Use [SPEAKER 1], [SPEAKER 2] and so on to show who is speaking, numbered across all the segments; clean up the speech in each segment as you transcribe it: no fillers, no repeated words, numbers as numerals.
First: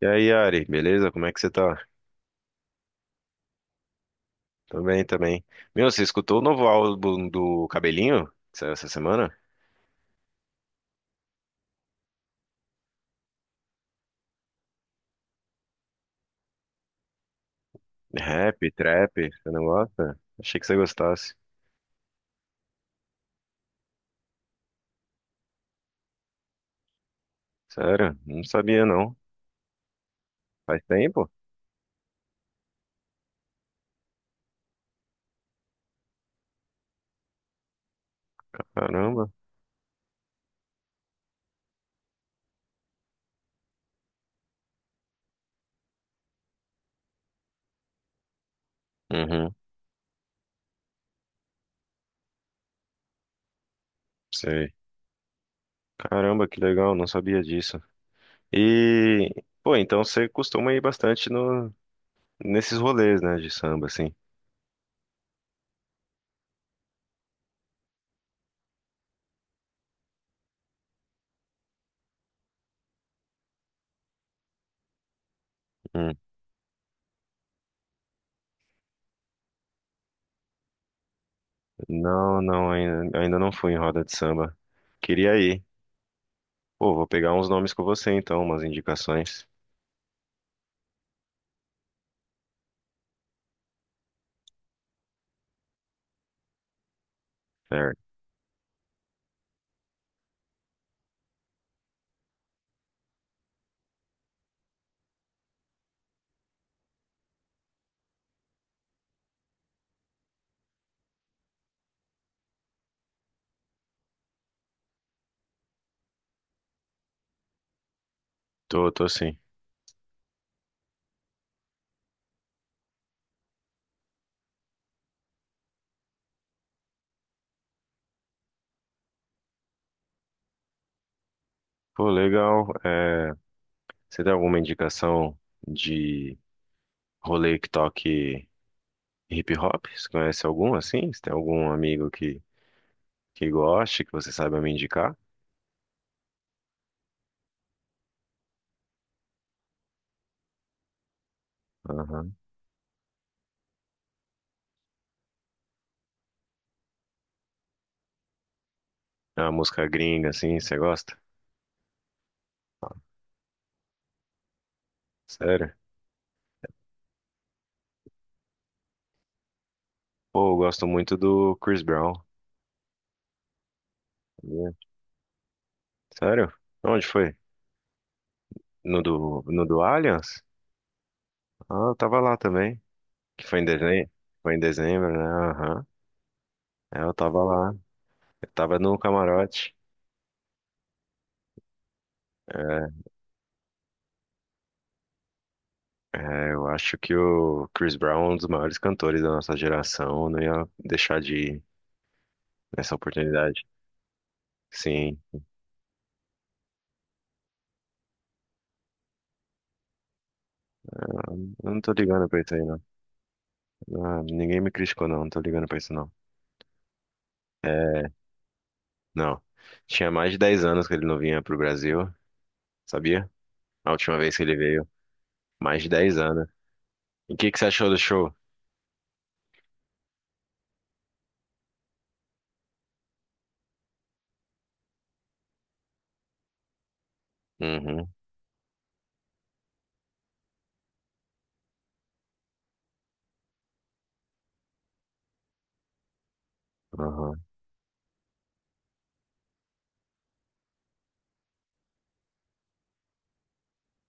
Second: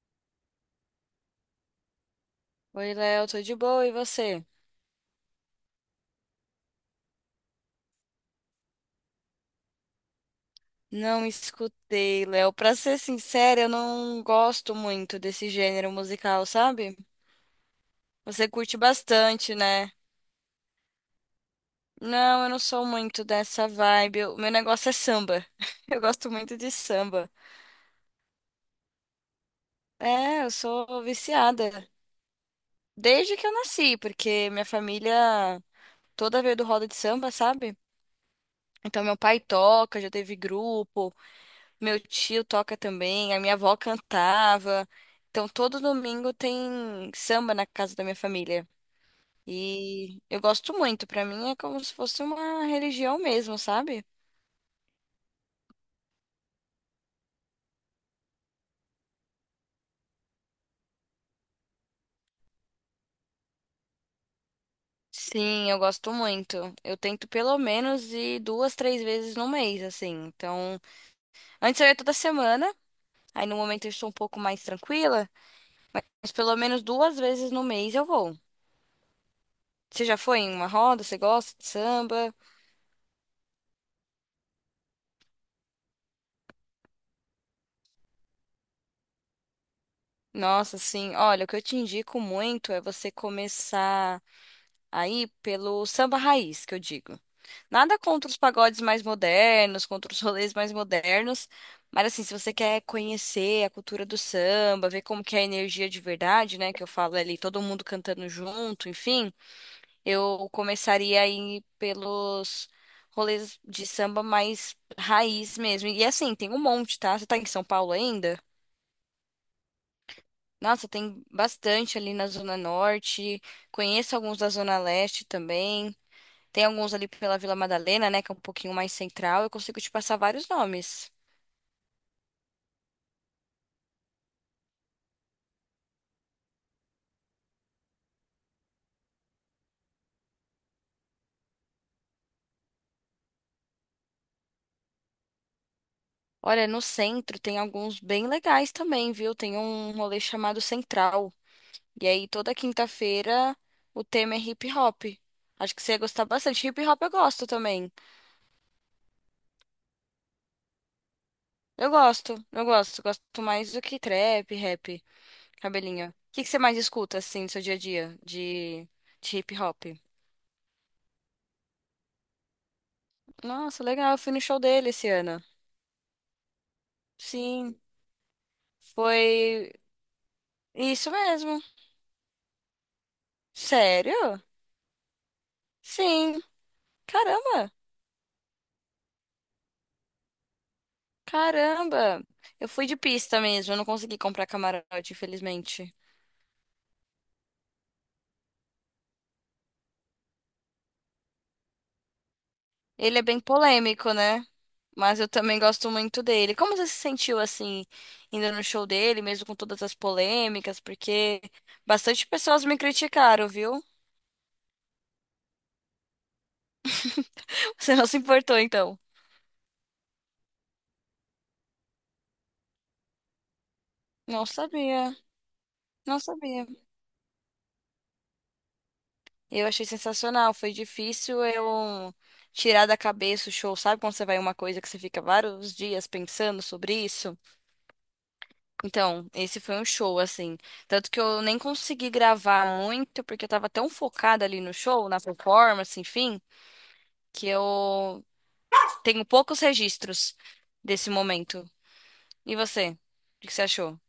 [SPEAKER 1] E aí, Ari, beleza? Como é que você tá?
[SPEAKER 2] Oi, Léo, tô de boa, e você?
[SPEAKER 1] Tô bem também. Meu, você escutou o novo álbum do Cabelinho? Que saiu essa semana?
[SPEAKER 2] Não escutei, Léo. Pra ser sincera, eu não gosto muito desse gênero musical, sabe? Você
[SPEAKER 1] Rap,
[SPEAKER 2] curte
[SPEAKER 1] trap, você
[SPEAKER 2] bastante,
[SPEAKER 1] não
[SPEAKER 2] né?
[SPEAKER 1] gosta? Achei que você gostasse.
[SPEAKER 2] Não, eu não sou muito dessa vibe. O meu negócio é samba. Eu gosto muito de samba.
[SPEAKER 1] Sério? Não sabia não.
[SPEAKER 2] É, eu
[SPEAKER 1] Faz
[SPEAKER 2] sou
[SPEAKER 1] tempo?
[SPEAKER 2] viciada. Desde que eu nasci, porque minha família toda veio do roda de samba, sabe? Então meu
[SPEAKER 1] Caramba.
[SPEAKER 2] pai toca, já teve grupo. Meu tio toca também, a minha avó cantava. Então, todo domingo tem samba na casa da minha família.
[SPEAKER 1] Uhum,
[SPEAKER 2] E eu gosto muito, pra mim é como se fosse uma religião mesmo, sabe?
[SPEAKER 1] sei. Caramba, que legal, não sabia disso. E, então você costuma ir bastante no, nesses rolês, né, de samba, assim.
[SPEAKER 2] Sim, eu gosto muito. Eu tento pelo menos ir duas, três vezes no mês, assim. Então, antes eu ia toda semana, aí no momento eu estou um pouco mais tranquila,
[SPEAKER 1] Hum.
[SPEAKER 2] mas pelo menos duas vezes no mês eu vou. Você já foi em uma roda? Você gosta de samba?
[SPEAKER 1] Não, não, ainda não fui em roda de samba. Queria ir. Pô, vou pegar uns nomes com você então, umas indicações.
[SPEAKER 2] Nossa, sim. Olha, o que eu te indico muito é você começar aí pelo samba raiz, que eu digo. Nada
[SPEAKER 1] Certo.
[SPEAKER 2] contra os pagodes mais modernos, contra os rolês mais modernos, mas assim, se você quer conhecer a cultura do samba, ver como que é a energia de verdade, né, que eu falo ali, todo mundo cantando junto, enfim, eu começaria aí pelos rolês de samba mais raiz mesmo. E assim, tem um monte, tá? Você tá em São Paulo ainda?
[SPEAKER 1] Tô, tô sim.
[SPEAKER 2] Nossa, tem bastante ali na Zona Norte. Conheço alguns da Zona Leste também. Tem alguns ali pela Vila Madalena, né, que é um pouquinho mais central. Eu consigo te passar vários nomes.
[SPEAKER 1] Pô, legal. É, você tem alguma indicação de rolê que toque hip hop? Você conhece algum assim? Você tem algum amigo que goste, que você saiba me indicar?
[SPEAKER 2] Olha, no centro tem alguns bem legais também, viu? Tem um rolê chamado Central. E aí,
[SPEAKER 1] Aham.
[SPEAKER 2] toda quinta-feira, o tema é hip hop. Acho que você ia gostar bastante. Hip hop eu gosto também.
[SPEAKER 1] É uma música gringa assim, você gosta?
[SPEAKER 2] Eu gosto, eu gosto. Gosto mais do que trap, rap,
[SPEAKER 1] Sério?
[SPEAKER 2] cabelinho. O que que você mais escuta, assim, no seu dia a dia de hip hop?
[SPEAKER 1] Pô, eu gosto muito do Chris Brown.
[SPEAKER 2] Nossa, legal, eu fui no show
[SPEAKER 1] Sabia?
[SPEAKER 2] dele esse ano.
[SPEAKER 1] Sério? Onde foi?
[SPEAKER 2] Sim,
[SPEAKER 1] No do, no
[SPEAKER 2] foi
[SPEAKER 1] do Allianz?
[SPEAKER 2] isso mesmo.
[SPEAKER 1] Ah, eu tava lá também. Que foi em dezembro?
[SPEAKER 2] Sério?
[SPEAKER 1] Foi em dezembro, né? Aham.
[SPEAKER 2] Sim.
[SPEAKER 1] É, eu tava
[SPEAKER 2] Caramba,
[SPEAKER 1] lá. Eu tava no camarote.
[SPEAKER 2] caramba. Eu fui
[SPEAKER 1] É.
[SPEAKER 2] de pista mesmo, eu não consegui comprar camarote, infelizmente.
[SPEAKER 1] É, eu acho que o Chris Brown é um dos maiores cantores da nossa geração, não ia deixar de ir nessa
[SPEAKER 2] Ele é bem
[SPEAKER 1] oportunidade.
[SPEAKER 2] polêmico, né?
[SPEAKER 1] Sim,
[SPEAKER 2] Mas eu também gosto muito dele. Como você se sentiu assim, indo no show dele, mesmo com todas as polêmicas? Porque
[SPEAKER 1] eu não tô
[SPEAKER 2] bastante
[SPEAKER 1] ligando pra isso aí,
[SPEAKER 2] pessoas me
[SPEAKER 1] não.
[SPEAKER 2] criticaram, viu?
[SPEAKER 1] Ah, ninguém me criticou, não, não tô ligando pra isso, não.
[SPEAKER 2] Você não
[SPEAKER 1] É,
[SPEAKER 2] se importou, então?
[SPEAKER 1] não. Tinha mais de 10 anos que ele não vinha pro Brasil, sabia? A última vez que
[SPEAKER 2] Não
[SPEAKER 1] ele veio,
[SPEAKER 2] sabia,
[SPEAKER 1] mais de dez
[SPEAKER 2] não
[SPEAKER 1] anos.
[SPEAKER 2] sabia.
[SPEAKER 1] E o que que você achou do show?
[SPEAKER 2] Eu achei sensacional. Foi difícil eu tirar da cabeça o show. Sabe quando você vai em uma coisa que você fica vários dias pensando sobre isso?
[SPEAKER 1] Uhum,
[SPEAKER 2] Então, esse foi um show, assim. Tanto que eu nem consegui gravar muito, porque eu tava tão focada ali no show, na performance, enfim,
[SPEAKER 1] uhum.
[SPEAKER 2] que eu tenho poucos registros desse momento. E você? O que você achou?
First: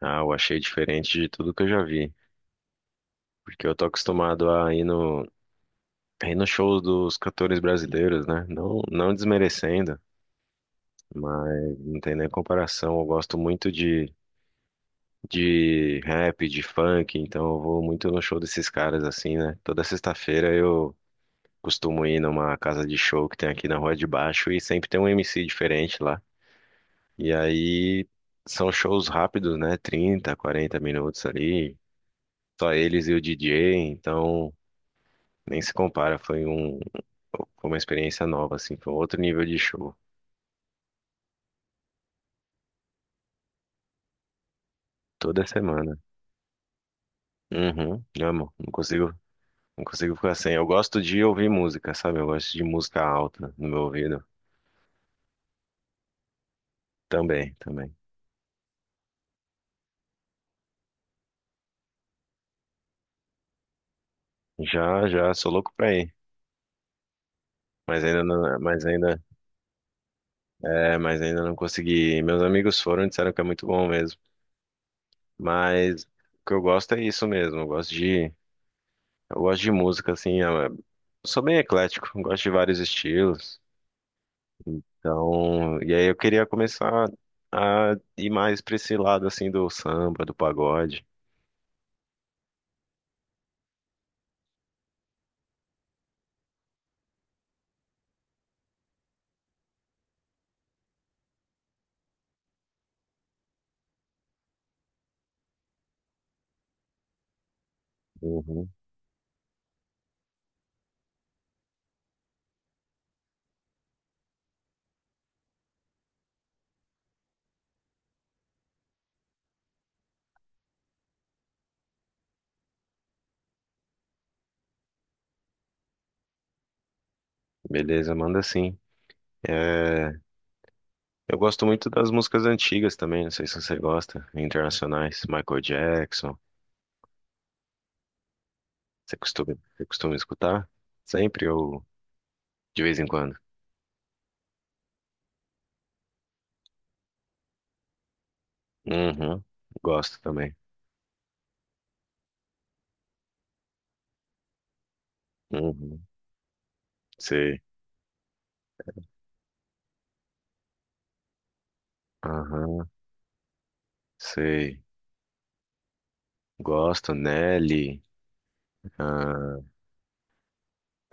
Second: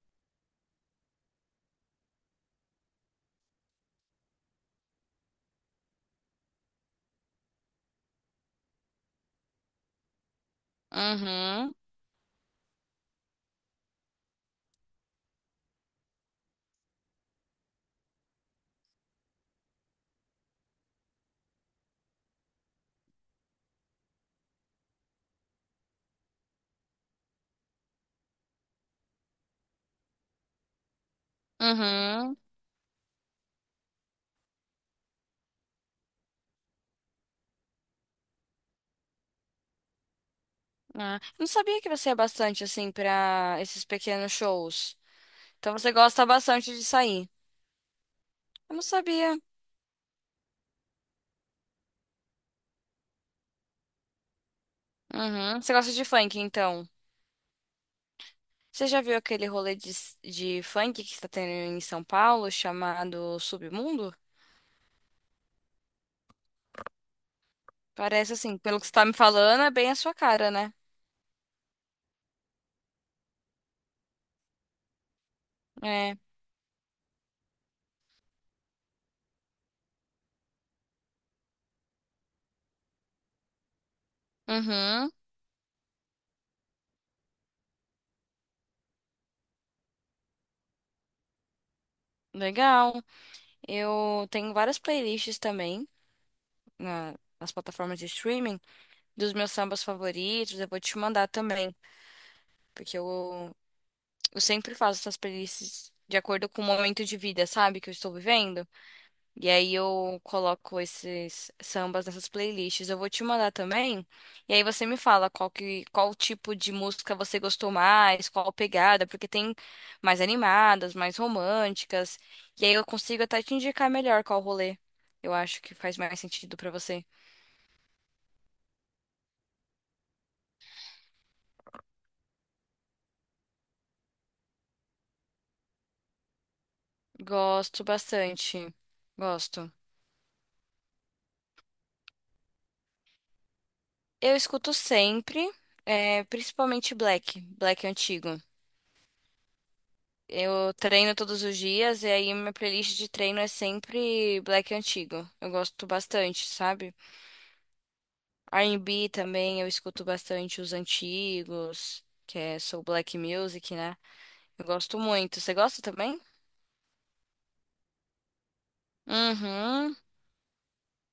[SPEAKER 1] Ah, eu achei diferente de tudo que eu já vi, porque eu tô acostumado a ir a ir no show dos cantores brasileiros, né? Não, não desmerecendo.
[SPEAKER 2] Uhum,
[SPEAKER 1] Mas não tem nem comparação. Eu gosto muito de rap, de funk, então eu vou muito no show desses caras assim, né? Toda sexta-feira eu costumo ir numa casa de show que tem aqui na Rua de Baixo e sempre tem um MC diferente lá. E aí são shows rápidos, né? 30, 40 minutos ali,
[SPEAKER 2] uhum.
[SPEAKER 1] só eles e o DJ, então nem se compara. Foi uma experiência nova, assim, foi outro nível de show.
[SPEAKER 2] Ah, eu não sabia que você é bastante, assim, pra esses pequenos shows.
[SPEAKER 1] Toda
[SPEAKER 2] Então você
[SPEAKER 1] semana.
[SPEAKER 2] gosta bastante de sair.
[SPEAKER 1] Uhum, amo.
[SPEAKER 2] Eu não sabia.
[SPEAKER 1] Não consigo ficar sem. Eu gosto de ouvir música, sabe? Eu gosto de música alta no meu ouvido.
[SPEAKER 2] Uhum. Você gosta de funk, então?
[SPEAKER 1] Também, também.
[SPEAKER 2] Você já viu aquele rolê de funk que está tendo em São Paulo, chamado Submundo?
[SPEAKER 1] Já, já, sou louco pra ir. Mas ainda
[SPEAKER 2] Parece assim,
[SPEAKER 1] não,
[SPEAKER 2] pelo
[SPEAKER 1] mas
[SPEAKER 2] que você tá me
[SPEAKER 1] ainda,
[SPEAKER 2] falando, é bem a sua cara, né?
[SPEAKER 1] mas ainda não consegui ir. Meus amigos foram e disseram que é muito bom mesmo. Mas o
[SPEAKER 2] É.
[SPEAKER 1] que eu gosto é isso mesmo. Eu gosto eu gosto de música, assim. Eu sou bem eclético, eu gosto de vários estilos.
[SPEAKER 2] Uhum.
[SPEAKER 1] Então, e aí eu queria começar a ir mais pra esse lado, assim, do samba, do pagode.
[SPEAKER 2] Legal. Eu tenho várias playlists também nas plataformas de streaming dos meus sambas favoritos. Eu vou te mandar também, porque eu sempre faço essas playlists de acordo com o momento de vida, sabe, que eu estou vivendo.
[SPEAKER 1] Uhum.
[SPEAKER 2] E aí eu coloco esses sambas nessas playlists. Eu vou te mandar também. E aí você me fala qual tipo de música você gostou mais, qual pegada, porque tem mais animadas, mais românticas. E aí eu consigo até te indicar melhor qual rolê. Eu acho que faz mais sentido pra você.
[SPEAKER 1] Beleza, manda sim. É, eu gosto muito das músicas antigas também, não sei se você gosta, internacionais, Michael Jackson.
[SPEAKER 2] Gosto bastante. Gosto.
[SPEAKER 1] Você costuma escutar? Sempre ou de vez em quando?
[SPEAKER 2] Eu escuto sempre, é, principalmente Black, Black antigo.
[SPEAKER 1] Uhum, gosto também.
[SPEAKER 2] Eu treino todos os dias e aí minha playlist de treino é sempre black antigo. Eu gosto
[SPEAKER 1] Uhum,
[SPEAKER 2] bastante, sabe?
[SPEAKER 1] sei.
[SPEAKER 2] R&B também eu escuto bastante os antigos, que é
[SPEAKER 1] Aham,
[SPEAKER 2] Soul Black Music, né? Eu
[SPEAKER 1] sei.
[SPEAKER 2] gosto muito. Você gosta também?
[SPEAKER 1] Gosto, Nelly, ah,
[SPEAKER 2] Uhum,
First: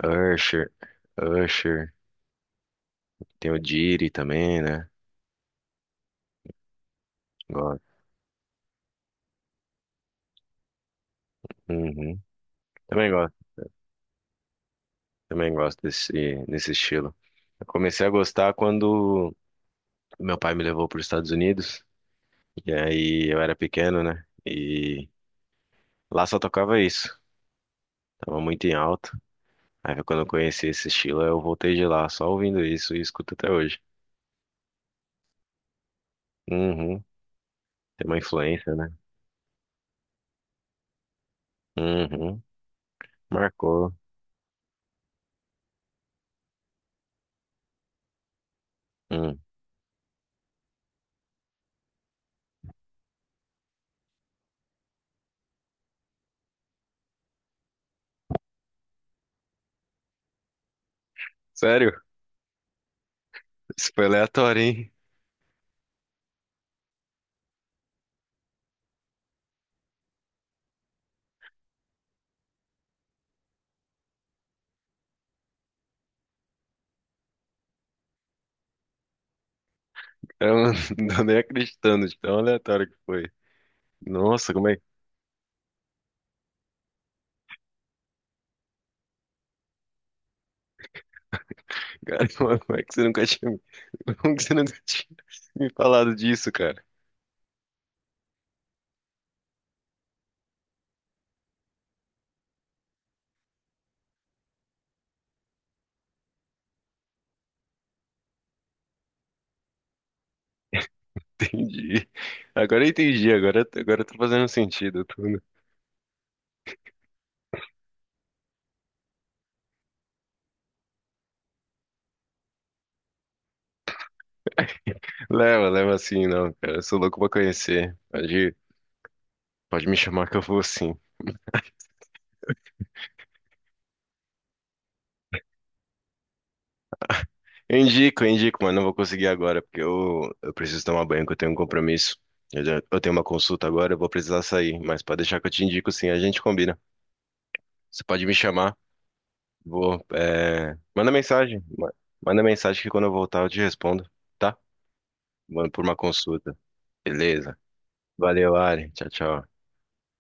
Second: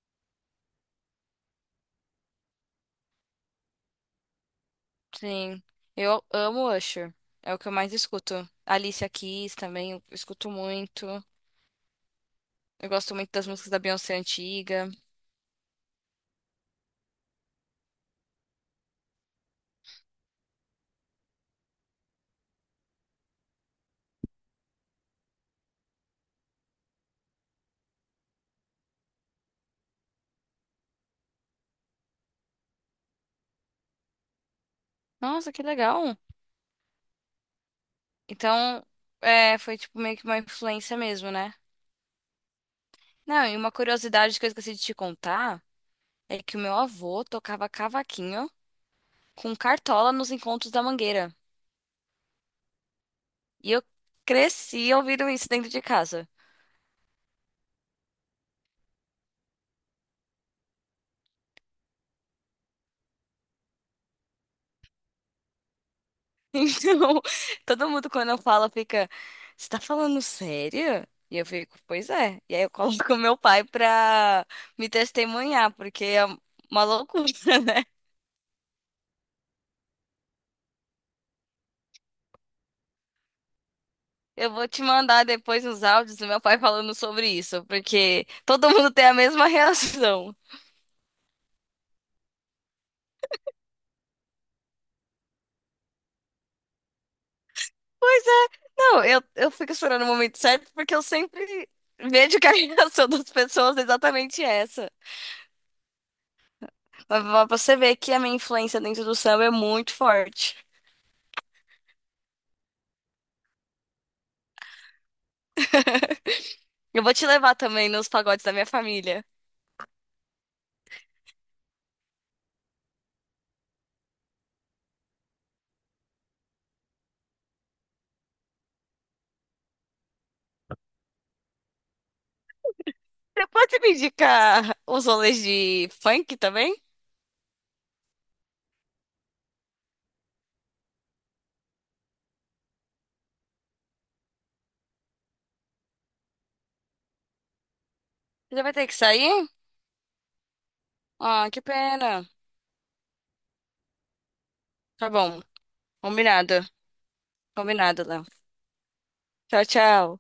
[SPEAKER 1] Usher, Usher, tem o Diddy também, né?
[SPEAKER 2] sim. Eu amo Usher. É o que eu
[SPEAKER 1] Gosto.
[SPEAKER 2] mais escuto. Alicia Keys também eu escuto muito.
[SPEAKER 1] Uhum,
[SPEAKER 2] Eu
[SPEAKER 1] também
[SPEAKER 2] gosto muito das músicas da Beyoncé antiga.
[SPEAKER 1] também gosto desse estilo. Eu comecei a gostar quando meu pai me levou para os Estados Unidos. E aí eu era pequeno, né? E lá só tocava isso. Tava muito em alta. Aí quando eu conheci esse estilo, eu voltei de lá, só ouvindo isso e escuto até hoje.
[SPEAKER 2] Nossa, que legal.
[SPEAKER 1] Uhum. Tem uma influência,
[SPEAKER 2] Então,
[SPEAKER 1] né?
[SPEAKER 2] é, foi tipo meio que uma influência mesmo, né?
[SPEAKER 1] Uhum.
[SPEAKER 2] Não, e uma
[SPEAKER 1] Marcou.
[SPEAKER 2] curiosidade que eu esqueci de te contar é que o meu avô tocava cavaquinho
[SPEAKER 1] Hum.
[SPEAKER 2] com cartola nos encontros da Mangueira. E eu cresci ouvindo isso dentro de casa.
[SPEAKER 1] Sério? Isso foi aleatório, hein?
[SPEAKER 2] Então, todo mundo quando eu falo fica, você tá falando sério? E eu fico, pois é. E aí eu coloco meu pai pra me testemunhar, porque é uma loucura, né?
[SPEAKER 1] Eu não tô nem acreditando de tão aleatório que foi.
[SPEAKER 2] Eu
[SPEAKER 1] Nossa,
[SPEAKER 2] vou
[SPEAKER 1] como é,
[SPEAKER 2] te mandar depois uns áudios do meu pai falando sobre isso, porque todo mundo tem a mesma reação.
[SPEAKER 1] cara, como é que você nunca tinha, como que você nunca tinha me falado disso, cara?
[SPEAKER 2] Pois é. Não, eu fico esperando o momento certo porque eu sempre vejo que a reação das pessoas é exatamente essa. Mas pra você ver que a minha influência dentro do samba é muito forte.
[SPEAKER 1] Entendi. Agora eu entendi, agora tá fazendo sentido tudo.
[SPEAKER 2] Eu vou te levar também nos pagodes da minha família.
[SPEAKER 1] Leva, leva sim, não, cara. Eu sou louco pra conhecer. Pode, pode me chamar que eu vou sim.
[SPEAKER 2] Você pode me indicar os rolês de funk também?
[SPEAKER 1] Eu indico, mas não vou conseguir agora, porque eu preciso tomar banho, que eu tenho um compromisso. Eu tenho uma consulta agora, eu vou precisar sair, mas pode deixar que eu te indico sim, a gente combina. Você pode me
[SPEAKER 2] Você vai
[SPEAKER 1] chamar,
[SPEAKER 2] ter que sair?
[SPEAKER 1] vou. É,
[SPEAKER 2] Ah, que pena.
[SPEAKER 1] manda mensagem que quando eu voltar eu te respondo, tá?
[SPEAKER 2] Tá bom.
[SPEAKER 1] Vou por uma
[SPEAKER 2] Combinado.
[SPEAKER 1] consulta. Beleza.
[SPEAKER 2] Combinado, Léo.
[SPEAKER 1] Valeu, Ari. Tchau, tchau.
[SPEAKER 2] Tchau, tchau.